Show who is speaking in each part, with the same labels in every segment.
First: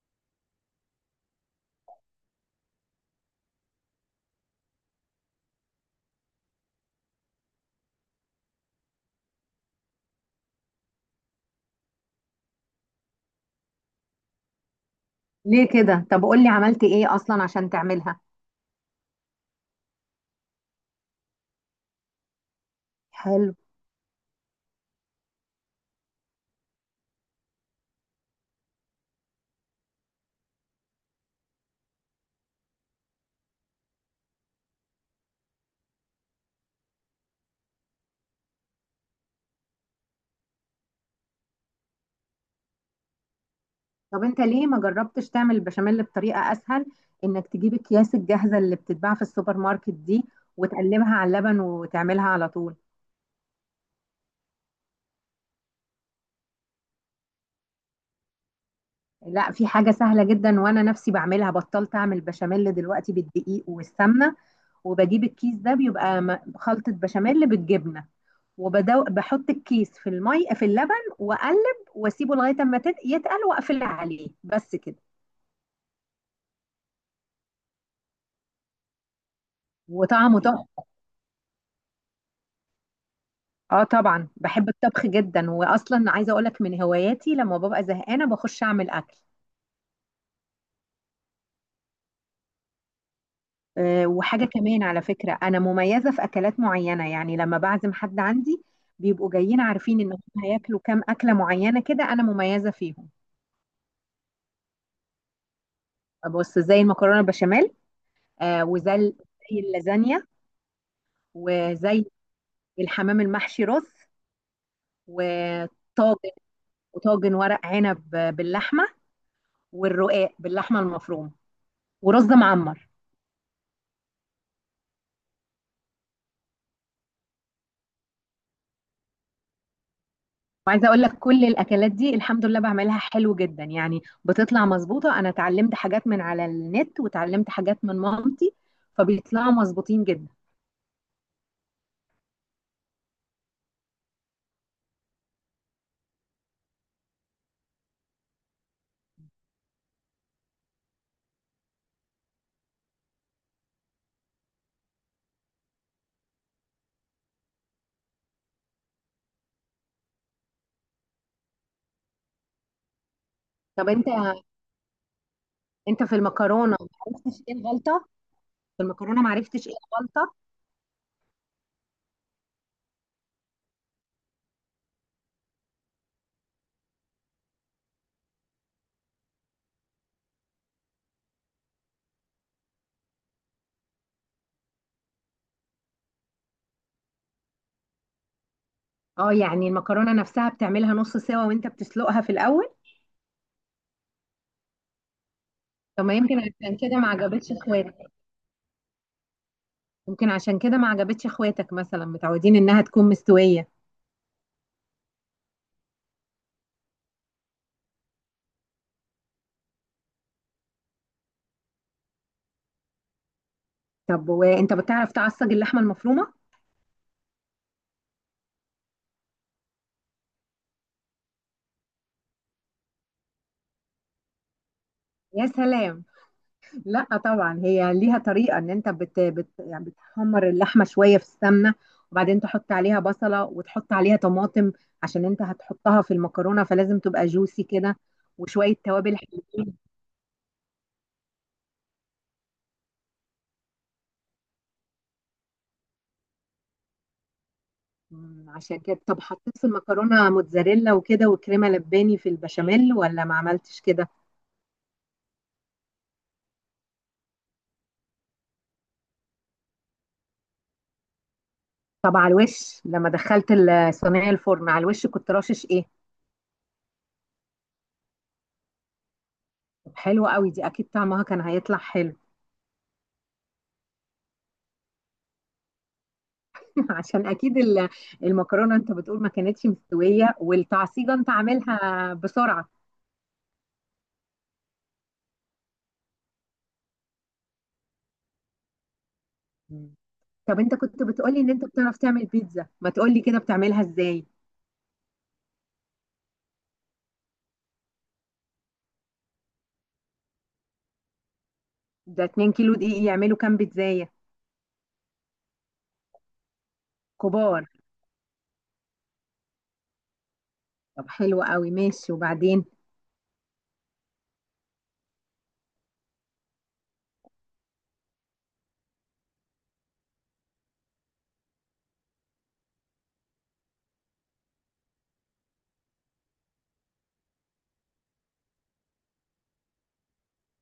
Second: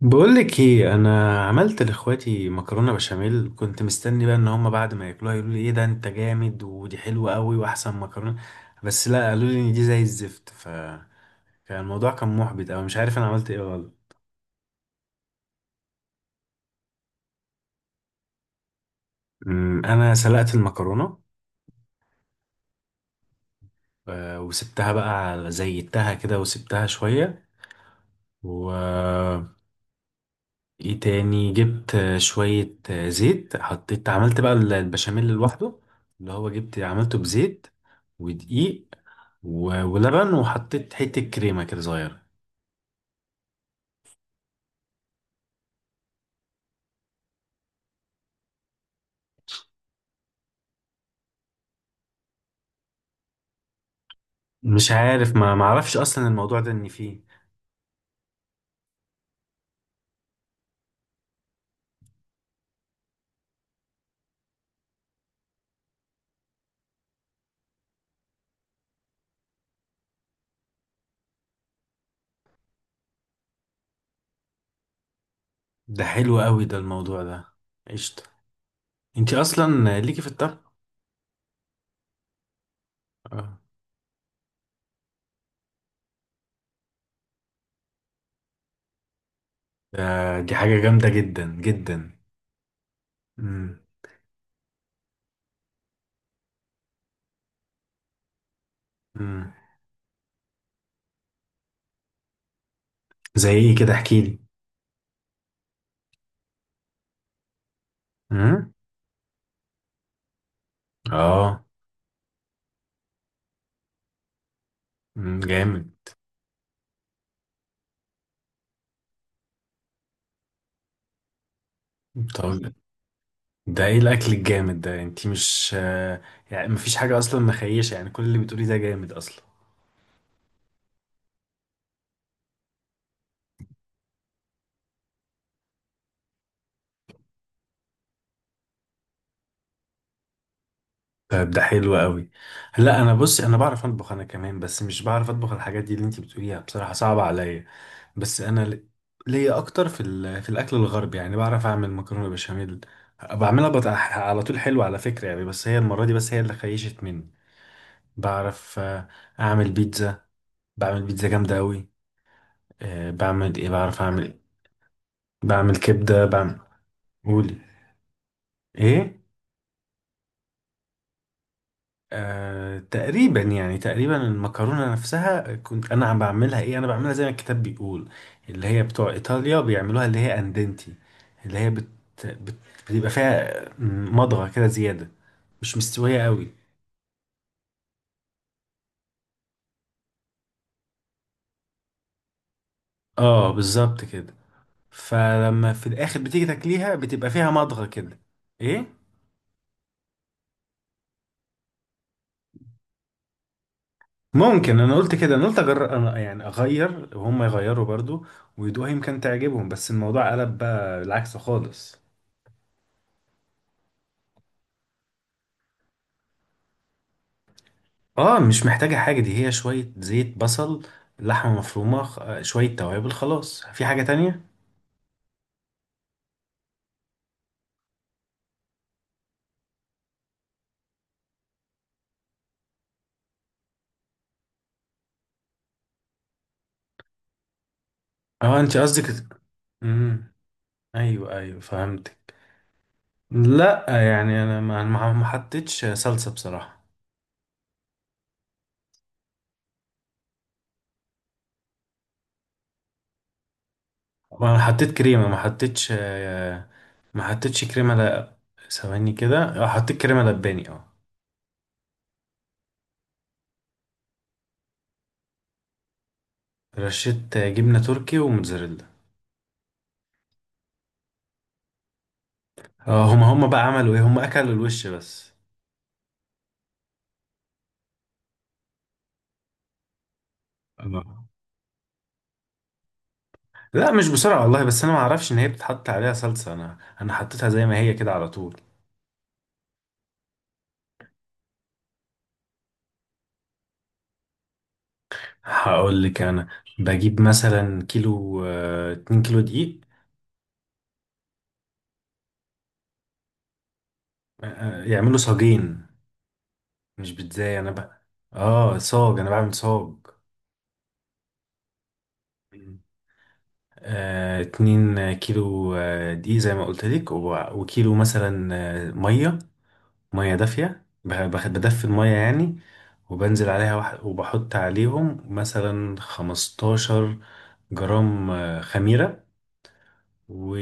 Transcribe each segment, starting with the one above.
Speaker 1: بقولك ايه، انا عملت لاخواتي مكرونه بشاميل. كنت مستني بقى ان هم بعد ما ياكلوها يقولوا لي ايه ده انت جامد ودي حلوه قوي واحسن مكرونه. بس لا، قالوا لي ان دي زي الزفت. فكان الموضوع كان محبط، او مش عارف انا عملت ايه غلط.
Speaker 2: ليه كده؟ طب قول لي عملت ايه اصلا عشان تعملها؟
Speaker 1: انا سلقت المكرونه.
Speaker 2: حلو.
Speaker 1: وسبتها بقى زيتها كده وسبتها شويه. ايه تاني؟ جبت شوية زيت، حطيت، عملت بقى البشاميل لوحده. اللي هو جبت عملته بزيت ودقيق ولبن، وحطيت حتة كريمة كده صغيرة.
Speaker 2: طب انت ليه ما جربتش تعمل البشاميل بطريقة اسهل؟ انك تجيب اكياس الجاهزة اللي بتتباع في السوبر ماركت دي، وتقلبها على اللبن وتعملها على طول.
Speaker 1: مش عارف، ما معرفش اصلا الموضوع ده ان فيه.
Speaker 2: لا، في حاجة سهلة جدا وانا نفسي بعملها. بطلت اعمل بشاميل دلوقتي بالدقيق والسمنة، وبجيب الكيس ده بيبقى خلطة بشاميل بالجبنة. وبحط الكيس في المي في اللبن، واقلب واسيبه لغاية اما يتقل، واقفل عليه بس كده.
Speaker 1: ده حلو قوي ده الموضوع ده. قشطة. انتي اصلا ليكي في
Speaker 2: وطعمه
Speaker 1: الطبخ.
Speaker 2: تحفة.
Speaker 1: اه.
Speaker 2: اه طبعا، بحب الطبخ جدا. واصلا عايزه اقولك من هواياتي لما ببقى زهقانه بخش اعمل اكل.
Speaker 1: دي حاجة جامدة جدا جدا. مم.
Speaker 2: أه، وحاجه كمان على فكره، انا مميزه في اكلات معينه، يعني لما بعزم حد عندي بيبقوا
Speaker 1: مم.
Speaker 2: جايين عارفين ان هم هياكلوا كام اكله معينه كده انا مميزه فيهم.
Speaker 1: زي ايه كده؟ احكيلي.
Speaker 2: بص، زي المكرونه البشاميل. أه،
Speaker 1: مم.
Speaker 2: وزي زي اللازانيا،
Speaker 1: اه.
Speaker 2: وزي الحمام المحشي رز،
Speaker 1: مم. جامد.
Speaker 2: وطاجن، وطاجن ورق عنب باللحمه، والرقاق باللحمه المفرومه، ورز
Speaker 1: طب
Speaker 2: معمر.
Speaker 1: ده ايه الاكل الجامد ده؟ انتي مش يعني مفيش حاجه اصلا مخيشه، يعني كل اللي بتقوليه ده جامد اصلا.
Speaker 2: وعايزه اقول لك، كل الاكلات دي الحمد لله بعملها حلو جدا، يعني بتطلع مظبوطه. انا اتعلمت حاجات من على النت وتعلمت حاجات من مامتي، فبيطلعوا مظبوطين جدا.
Speaker 1: طيب ده حلو قوي. لا، انا بصي، انا بعرف اطبخ انا كمان، بس مش بعرف اطبخ الحاجات دي اللي انتي بتقوليها بصراحه صعبه عليا. بس انا ليا اكتر في الاكل الغربي. يعني بعرف اعمل مكرونه بشاميل، على طول حلو على فكره يعني، بس هي المره دي بس هي اللي خيشت مني. بعرف اعمل بيتزا. بعمل بيتزا جامده قوي. بعمل ايه؟
Speaker 2: طب
Speaker 1: بعرف
Speaker 2: انت
Speaker 1: اعمل، بعمل
Speaker 2: انت في
Speaker 1: كبده، بعمل.
Speaker 2: المكرونه ما عرفتش ايه
Speaker 1: قولي.
Speaker 2: الغلطه؟ في
Speaker 1: ايه؟
Speaker 2: المكرونه ما عرفتش ايه الغلطه؟
Speaker 1: تقريبا، يعني تقريبا المكرونة نفسها كنت أنا عم بعملها، إيه أنا بعملها زي ما الكتاب بيقول. اللي هي بتوع إيطاليا بيعملوها، اللي هي أندنتي، اللي هي بت... بتبقى فيها مضغة كده زيادة، مش مستوية قوي.
Speaker 2: اه، يعني المكرونه نفسها بتعملها نص سوا وانت بتسلقها في الاول؟
Speaker 1: اه، بالظبط كده. فلما في
Speaker 2: طب ما
Speaker 1: الآخر
Speaker 2: يمكن
Speaker 1: بتيجي
Speaker 2: عشان
Speaker 1: تاكليها
Speaker 2: كده ما
Speaker 1: بتبقى فيها
Speaker 2: عجبتش
Speaker 1: مضغة
Speaker 2: اخواتك.
Speaker 1: كده. إيه؟
Speaker 2: يمكن عشان كده ما عجبتش اخواتك، مثلا متعودين انها تكون مستويه.
Speaker 1: ممكن، أنا قلت كده، أنا قلت أجرب أنا يعني أغير وهم يغيروا برضو ويدوها يمكن تعجبهم، بس الموضوع قلب بقى العكس خالص.
Speaker 2: طب وانت بتعرف تعصج اللحمه المفرومه؟
Speaker 1: اه، مش محتاجة حاجة، دي هي شوية زيت، بصل، لحمة مفرومة، شوية توابل، خلاص. في حاجة تانية؟
Speaker 2: يا سلام. لا طبعا، هي ليها طريقة ان انت بت يعني بتحمر اللحمة شوية في السمنة، وبعدين تحط عليها بصلة وتحط عليها طماطم، عشان انت هتحطها في المكرونة فلازم تبقى جوسي كده،
Speaker 1: اه،
Speaker 2: وشوية
Speaker 1: انت
Speaker 2: توابل
Speaker 1: قصدك.
Speaker 2: حلوين.
Speaker 1: امم. ايوه ايوه، فهمتك. لا، يعني انا ما حطيتش صلصة بصراحة.
Speaker 2: عشان كده، طب حطيت في المكرونة موتزاريلا وكده وكريمة لباني في البشاميل ولا ما عملتش كده؟
Speaker 1: انا حطيت كريمة، ما حطيتش ما حطيتش كريمة، لا. ثواني كده، اه حطيت كريمة لباني، اه.
Speaker 2: طب على الوش، لما دخلت الصينية الفرن على الوش كنت رشش ايه؟
Speaker 1: رشيت جبنة تركي وموتزاريلا.
Speaker 2: طب حلوة قوي دي، اكيد طعمها كان هيطلع حلو.
Speaker 1: اه، هما بقى عملوا ايه؟ هما اكلوا الوش بس.
Speaker 2: عشان اكيد المكرونه، انت بتقول ما كانتش مستويه، والتعصيجه
Speaker 1: اه.
Speaker 2: انت عاملها بسرعه.
Speaker 1: لا مش بسرعة والله، بس أنا ما أعرفش إن هي بتتحط عليها صلصة، أنا حطيتها زي ما هي كده على طول.
Speaker 2: مم. طب انت كنت بتقولي ان انت بتعرف تعمل بيتزا، ما تقولي كده بتعملها ازاي؟
Speaker 1: هقول لك أنا بجيب مثلا كيلو، اتنين كيلو دقيق.
Speaker 2: ده 2 كيلو دقيق يعملوا كام بيتزاية
Speaker 1: يعملوا صاجين، مش بتزاي
Speaker 2: كبار؟
Speaker 1: أنا بقى. صاج، أنا بعمل صاج.
Speaker 2: طب حلو قوي، ماشي وبعدين؟
Speaker 1: اتنين كيلو دقيق زي ما قلت لك، وكيلو مثلا مية، مية دافية، بدفي المية يعني. وبنزل عليها وبحط عليهم مثلا 15 جرام خميرة، و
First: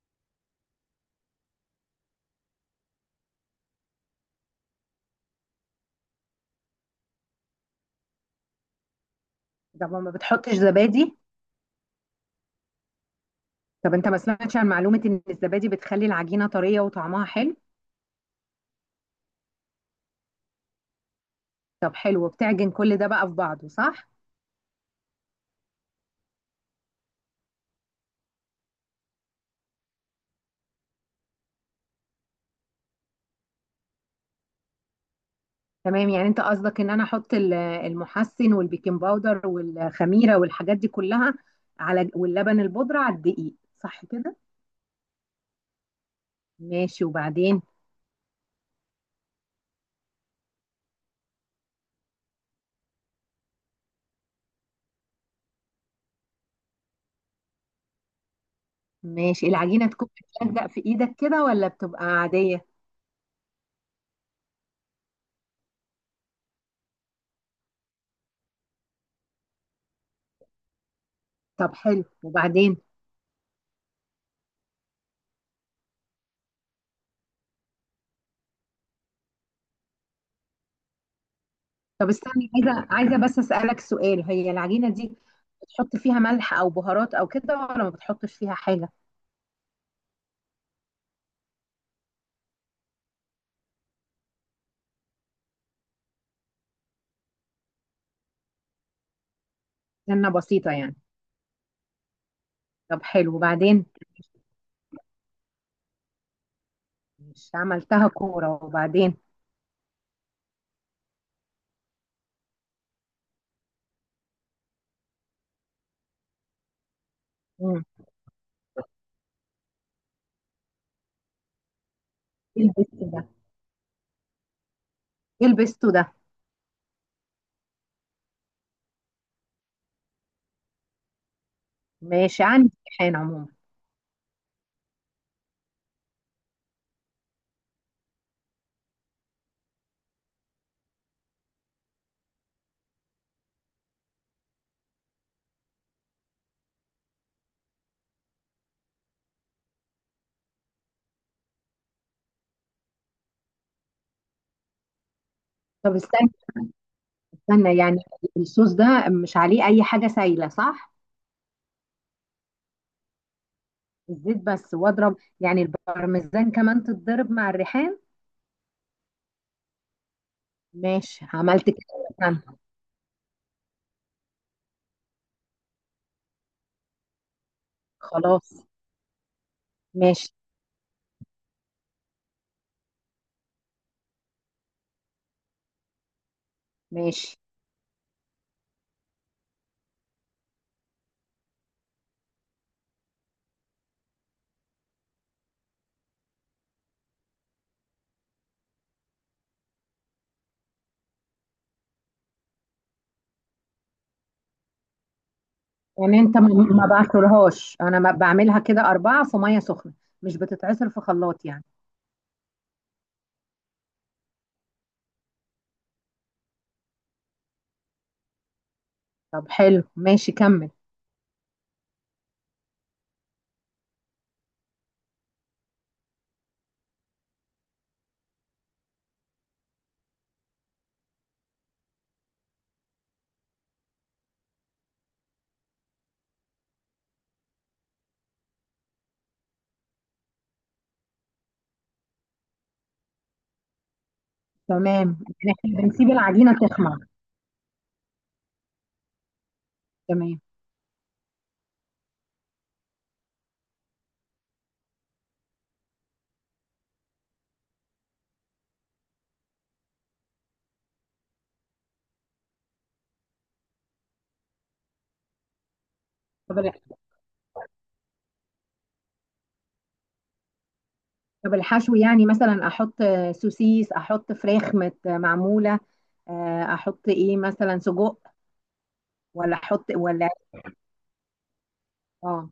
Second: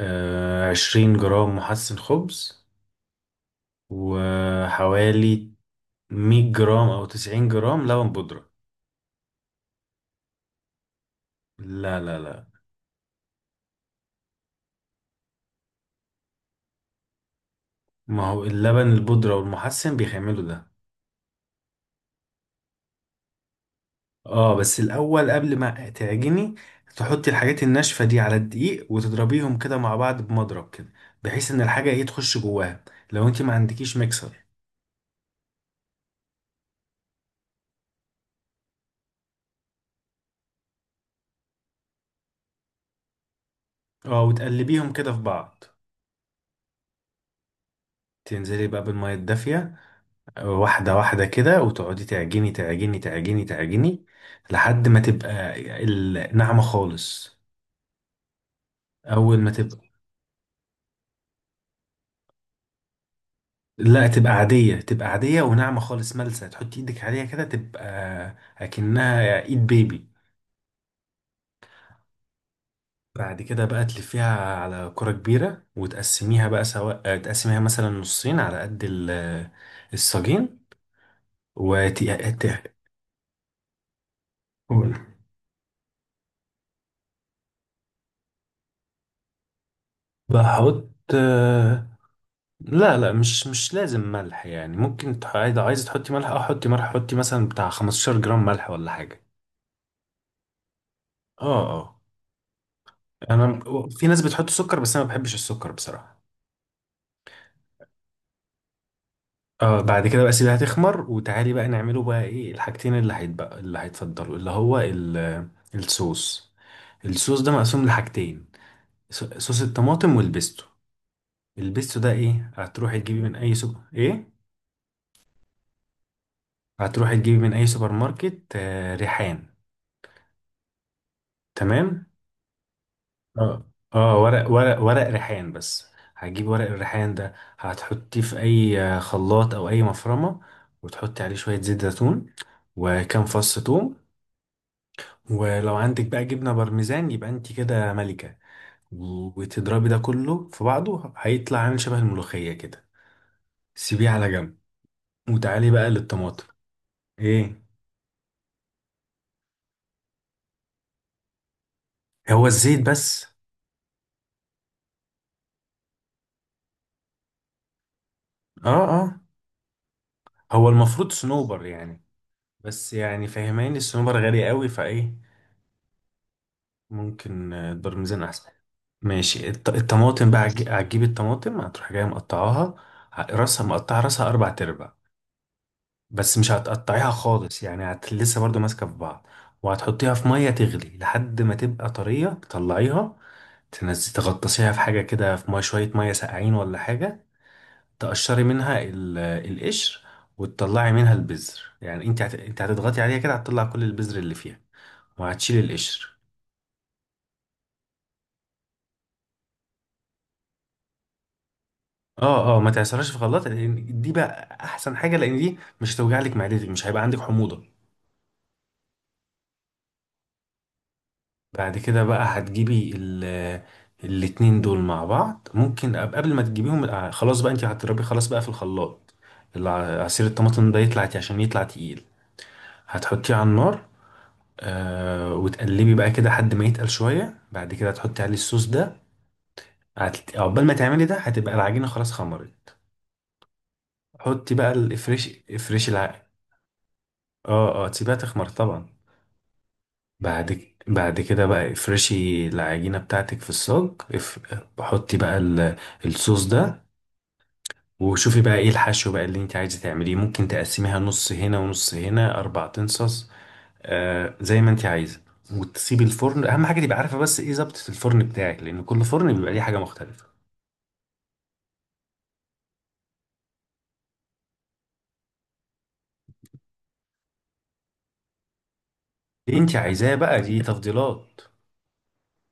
Speaker 1: 20 جرام محسن خبز، وحوالي 100 جرام أو 90 جرام لبن بودرة.
Speaker 2: طب ما بتحطش زبادي؟
Speaker 1: لا لا لا،
Speaker 2: طب انت ما سمعتش عن معلومة ان الزبادي بتخلي العجينة طرية وطعمها حلو؟
Speaker 1: ما هو اللبن البودرة والمحسن بيخملوا ده.
Speaker 2: طب حلو، بتعجن كل ده بقى في بعضه، صح؟
Speaker 1: اه، بس الأول قبل ما تعجني تحطي الحاجات الناشفة دي على الدقيق وتضربيهم كده مع بعض بمضرب كده، بحيث إن الحاجة ايه تخش جواها لو انت ما عندكيش ميكسر.
Speaker 2: تمام، يعني انت قصدك ان انا احط المحسن والبيكنج باودر والخميره والحاجات دي كلها على واللبن البودره على الدقيق، صح
Speaker 1: اه،
Speaker 2: كده؟
Speaker 1: وتقلبيهم كده في بعض،
Speaker 2: ماشي وبعدين؟
Speaker 1: تنزلي بقى بالمية الدافية واحدة واحدة كده، وتقعدي تعجني تعجني تعجني تعجني لحد ما تبقى الناعمة خالص. أول
Speaker 2: ماشي،
Speaker 1: ما تبقى.
Speaker 2: العجينه تكون بتلزق في ايدك كده ولا بتبقى عاديه؟
Speaker 1: لا، تبقى عادية، تبقى عادية وناعمة خالص ملسة، تحطي ايدك عليها كده تبقى أكنها ايد بيبي.
Speaker 2: طب حلو وبعدين؟
Speaker 1: بعد كده بقى تلفيها على كرة كبيرة وتقسميها بقى، سواء تقسميها مثلا نصين على قد الساجين. وت...
Speaker 2: طب استني، عايزه بس اسالك سؤال، هي العجينه دي بتحط فيها ملح او بهارات او كده ولا ما بتحطش فيها حاجه؟
Speaker 1: بحط. لا لا، مش لازم ملح يعني، ممكن عايزة عايزة تحطي ملح، اه حطي ملح، حطي مثلا بتاع 15 جرام ملح ولا حاجة.
Speaker 2: سنه بسيطه يعني.
Speaker 1: اه اه.
Speaker 2: طب حلو
Speaker 1: انا،
Speaker 2: وبعدين؟
Speaker 1: في ناس بتحط سكر، بس انا ما بحبش السكر بصراحة.
Speaker 2: مش عملتها كوره وبعدين؟
Speaker 1: اه، بعد كده بقى سيبها تخمر، وتعالي بقى نعمله بقى ايه الحاجتين اللي هيتبقى اللي هيتفضلوا، اللي هو الصوص. الصوص ده
Speaker 2: مم.
Speaker 1: مقسوم لحاجتين، صوص الطماطم والبيستو. البيستو ده ايه؟
Speaker 2: ايه
Speaker 1: هتروحي
Speaker 2: البيستو
Speaker 1: تجيبي
Speaker 2: ده
Speaker 1: من اي سوبر ايه،
Speaker 2: ايه البيستو ده؟
Speaker 1: هتروحي تجيبي من اي سوبر ماركت، آه ريحان. تمام.
Speaker 2: ماشي، عندي امتحان عموما.
Speaker 1: اه اه، ورق ورق ورق ريحان بس. هتجيب ورق الريحان ده، هتحطيه في اي خلاط او اي مفرمه، وتحطي عليه شويه زيت زيتون، وكام فص ثوم. ولو عندك بقى جبنه بارميزان، يبقى انت كده ملكه. وتضربي ده كله في بعضه، هيطلع عامل شبه الملوخيه كده. سيبيه على جنب وتعالي بقى
Speaker 2: طب استنى.
Speaker 1: للطماطم. ايه؟
Speaker 2: استنى يعني، الصوص ده مش عليه اي حاجه سايله، صح؟
Speaker 1: هو الزيت بس.
Speaker 2: الزيت بس؟ واضرب يعني البارميزان كمان تتضرب مع الريحان؟
Speaker 1: اه اه، هو المفروض
Speaker 2: ماشي، عملت
Speaker 1: صنوبر
Speaker 2: كده.
Speaker 1: يعني،
Speaker 2: استنى.
Speaker 1: بس يعني فاهماني الصنوبر غالي قوي، فايه؟ ممكن البرميزان احسن.
Speaker 2: خلاص.
Speaker 1: ماشي،
Speaker 2: ماشي.
Speaker 1: الطماطم بقى، هتجيب الطماطم هتروح جايه مقطعاها، راسها مقطعه، راسها اربع تربع، بس مش هتقطعيها
Speaker 2: ماشي،
Speaker 1: خالص يعني. لسه برضو ماسكه في بعض. وهتحطيها في ميه تغلي لحد ما تبقى طريه، تطلعيها تنزلي تغطسيها في حاجه كده في ميه، شويه ميه ساقعين ولا حاجه، تقشري منها القشر وتطلعي منها البذر، يعني انت انت هتضغطي عليها كده هتطلع كل البذر اللي فيها، وهتشيلي القشر.
Speaker 2: يعني انت ما بعصرهاش، انا ما بعملها كده اربعه في ميه سخنه، مش بتتعصر في خلاط يعني؟
Speaker 1: اه اه، ما تعصرهاش في خلاط لان دي بقى احسن حاجه، لان دي مش هتوجع لك معدتك، مش هيبقى عندك حموضه.
Speaker 2: طب حلو ماشي، كمل.
Speaker 1: بعد كده بقى هتجيبي الاتنين دول مع بعض، ممكن قبل ما تجيبيهم خلاص بقى انت هتضربيه خلاص بقى في الخلاط. عصير الطماطم ده يطلع، عشان يطلع تقيل هتحطيه على النار، وتقلبي بقى كده لحد ما يتقل شويه، بعد كده تحطي عليه الصوص ده. عقبال ما تعملي ده هتبقى العجينه خلاص خمرت. حطي بقى
Speaker 2: تمام،
Speaker 1: الافريش،
Speaker 2: يعني احنا
Speaker 1: افريش
Speaker 2: بنسيب العجينه تخمر؟
Speaker 1: اه اه، تسيبيها تخمر طبعا.
Speaker 2: تمام.
Speaker 1: بعد كده بقى افرشي العجينة بتاعتك في الصاج. اف... حطي بقى الصوص ده، وشوفي بقى ايه الحشو بقى اللي انت عايزة تعمليه. ممكن تقسميها نص هنا ونص هنا، اربع تنصص، زي ما انت عايزة. وتسيبي الفرن،
Speaker 2: طب
Speaker 1: اهم حاجة تبقى عارفة بس ايه ظبطة الفرن بتاعك، لان كل فرن بيبقى ليه حاجة مختلفة.
Speaker 2: طب الحشو يعني، مثلا احط سوسيس، احط فراخ مت معموله، احط ايه مثلا سجق ولا
Speaker 1: اللي انت
Speaker 2: احط
Speaker 1: عايزاه
Speaker 2: ولا؟
Speaker 1: بقى، دي تفضيلات.
Speaker 2: اه،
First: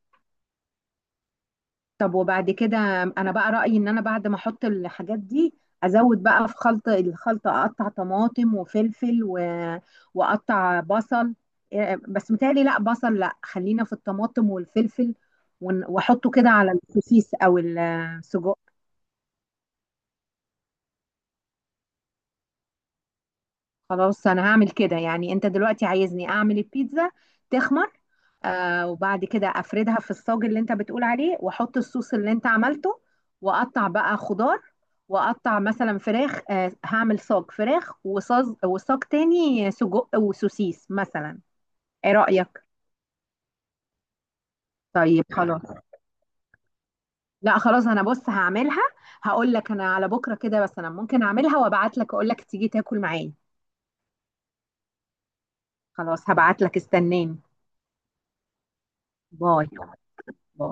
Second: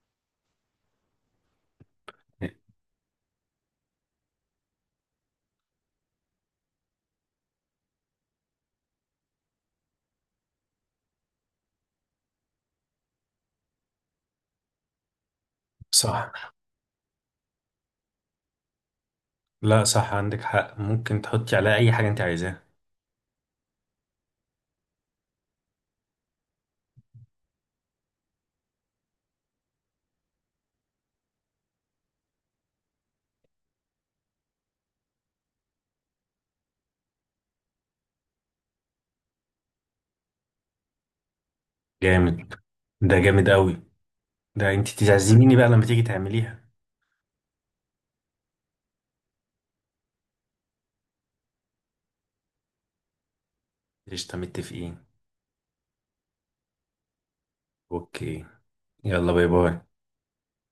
Speaker 2: طب وبعد كده؟ انا بقى رايي ان انا بعد ما احط الحاجات دي، ازود بقى في خلط الخلطه، اقطع طماطم وفلفل واقطع بصل. إيه، بس متهيألي، لا بصل، لا، خلينا في الطماطم والفلفل. واحطه كده
Speaker 1: صح.
Speaker 2: على السوسيس او السجق.
Speaker 1: لا صح، عندك حق، ممكن تحطي عليها اي حاجة انت عايزاها.
Speaker 2: خلاص، انا هعمل كده، يعني انت دلوقتي عايزني اعمل البيتزا، تخمر، وبعد كده افردها في الصاج اللي انت بتقول عليه، واحط الصوص اللي انت عملته، واقطع بقى خضار، واقطع مثلا فراخ، هعمل صاج فراخ وصاج، وصاج تاني سجق وسوسيس مثلا. ايه
Speaker 1: جامد.
Speaker 2: رأيك؟
Speaker 1: ده جامد قوي، ده انت
Speaker 2: طيب،
Speaker 1: تعزميني
Speaker 2: خلاص.
Speaker 1: بقى لما تيجي تعمليها.
Speaker 2: لا خلاص، انا بص هعملها. هقول لك، انا على بكره كده، بس انا ممكن اعملها وابعت لك اقول لك تيجي تاكل معايا.
Speaker 1: قشطة، متفقين.
Speaker 2: خلاص، هبعت لك، استناني.
Speaker 1: اوكي. يلا، باي
Speaker 2: باي.
Speaker 1: باي.
Speaker 2: باي.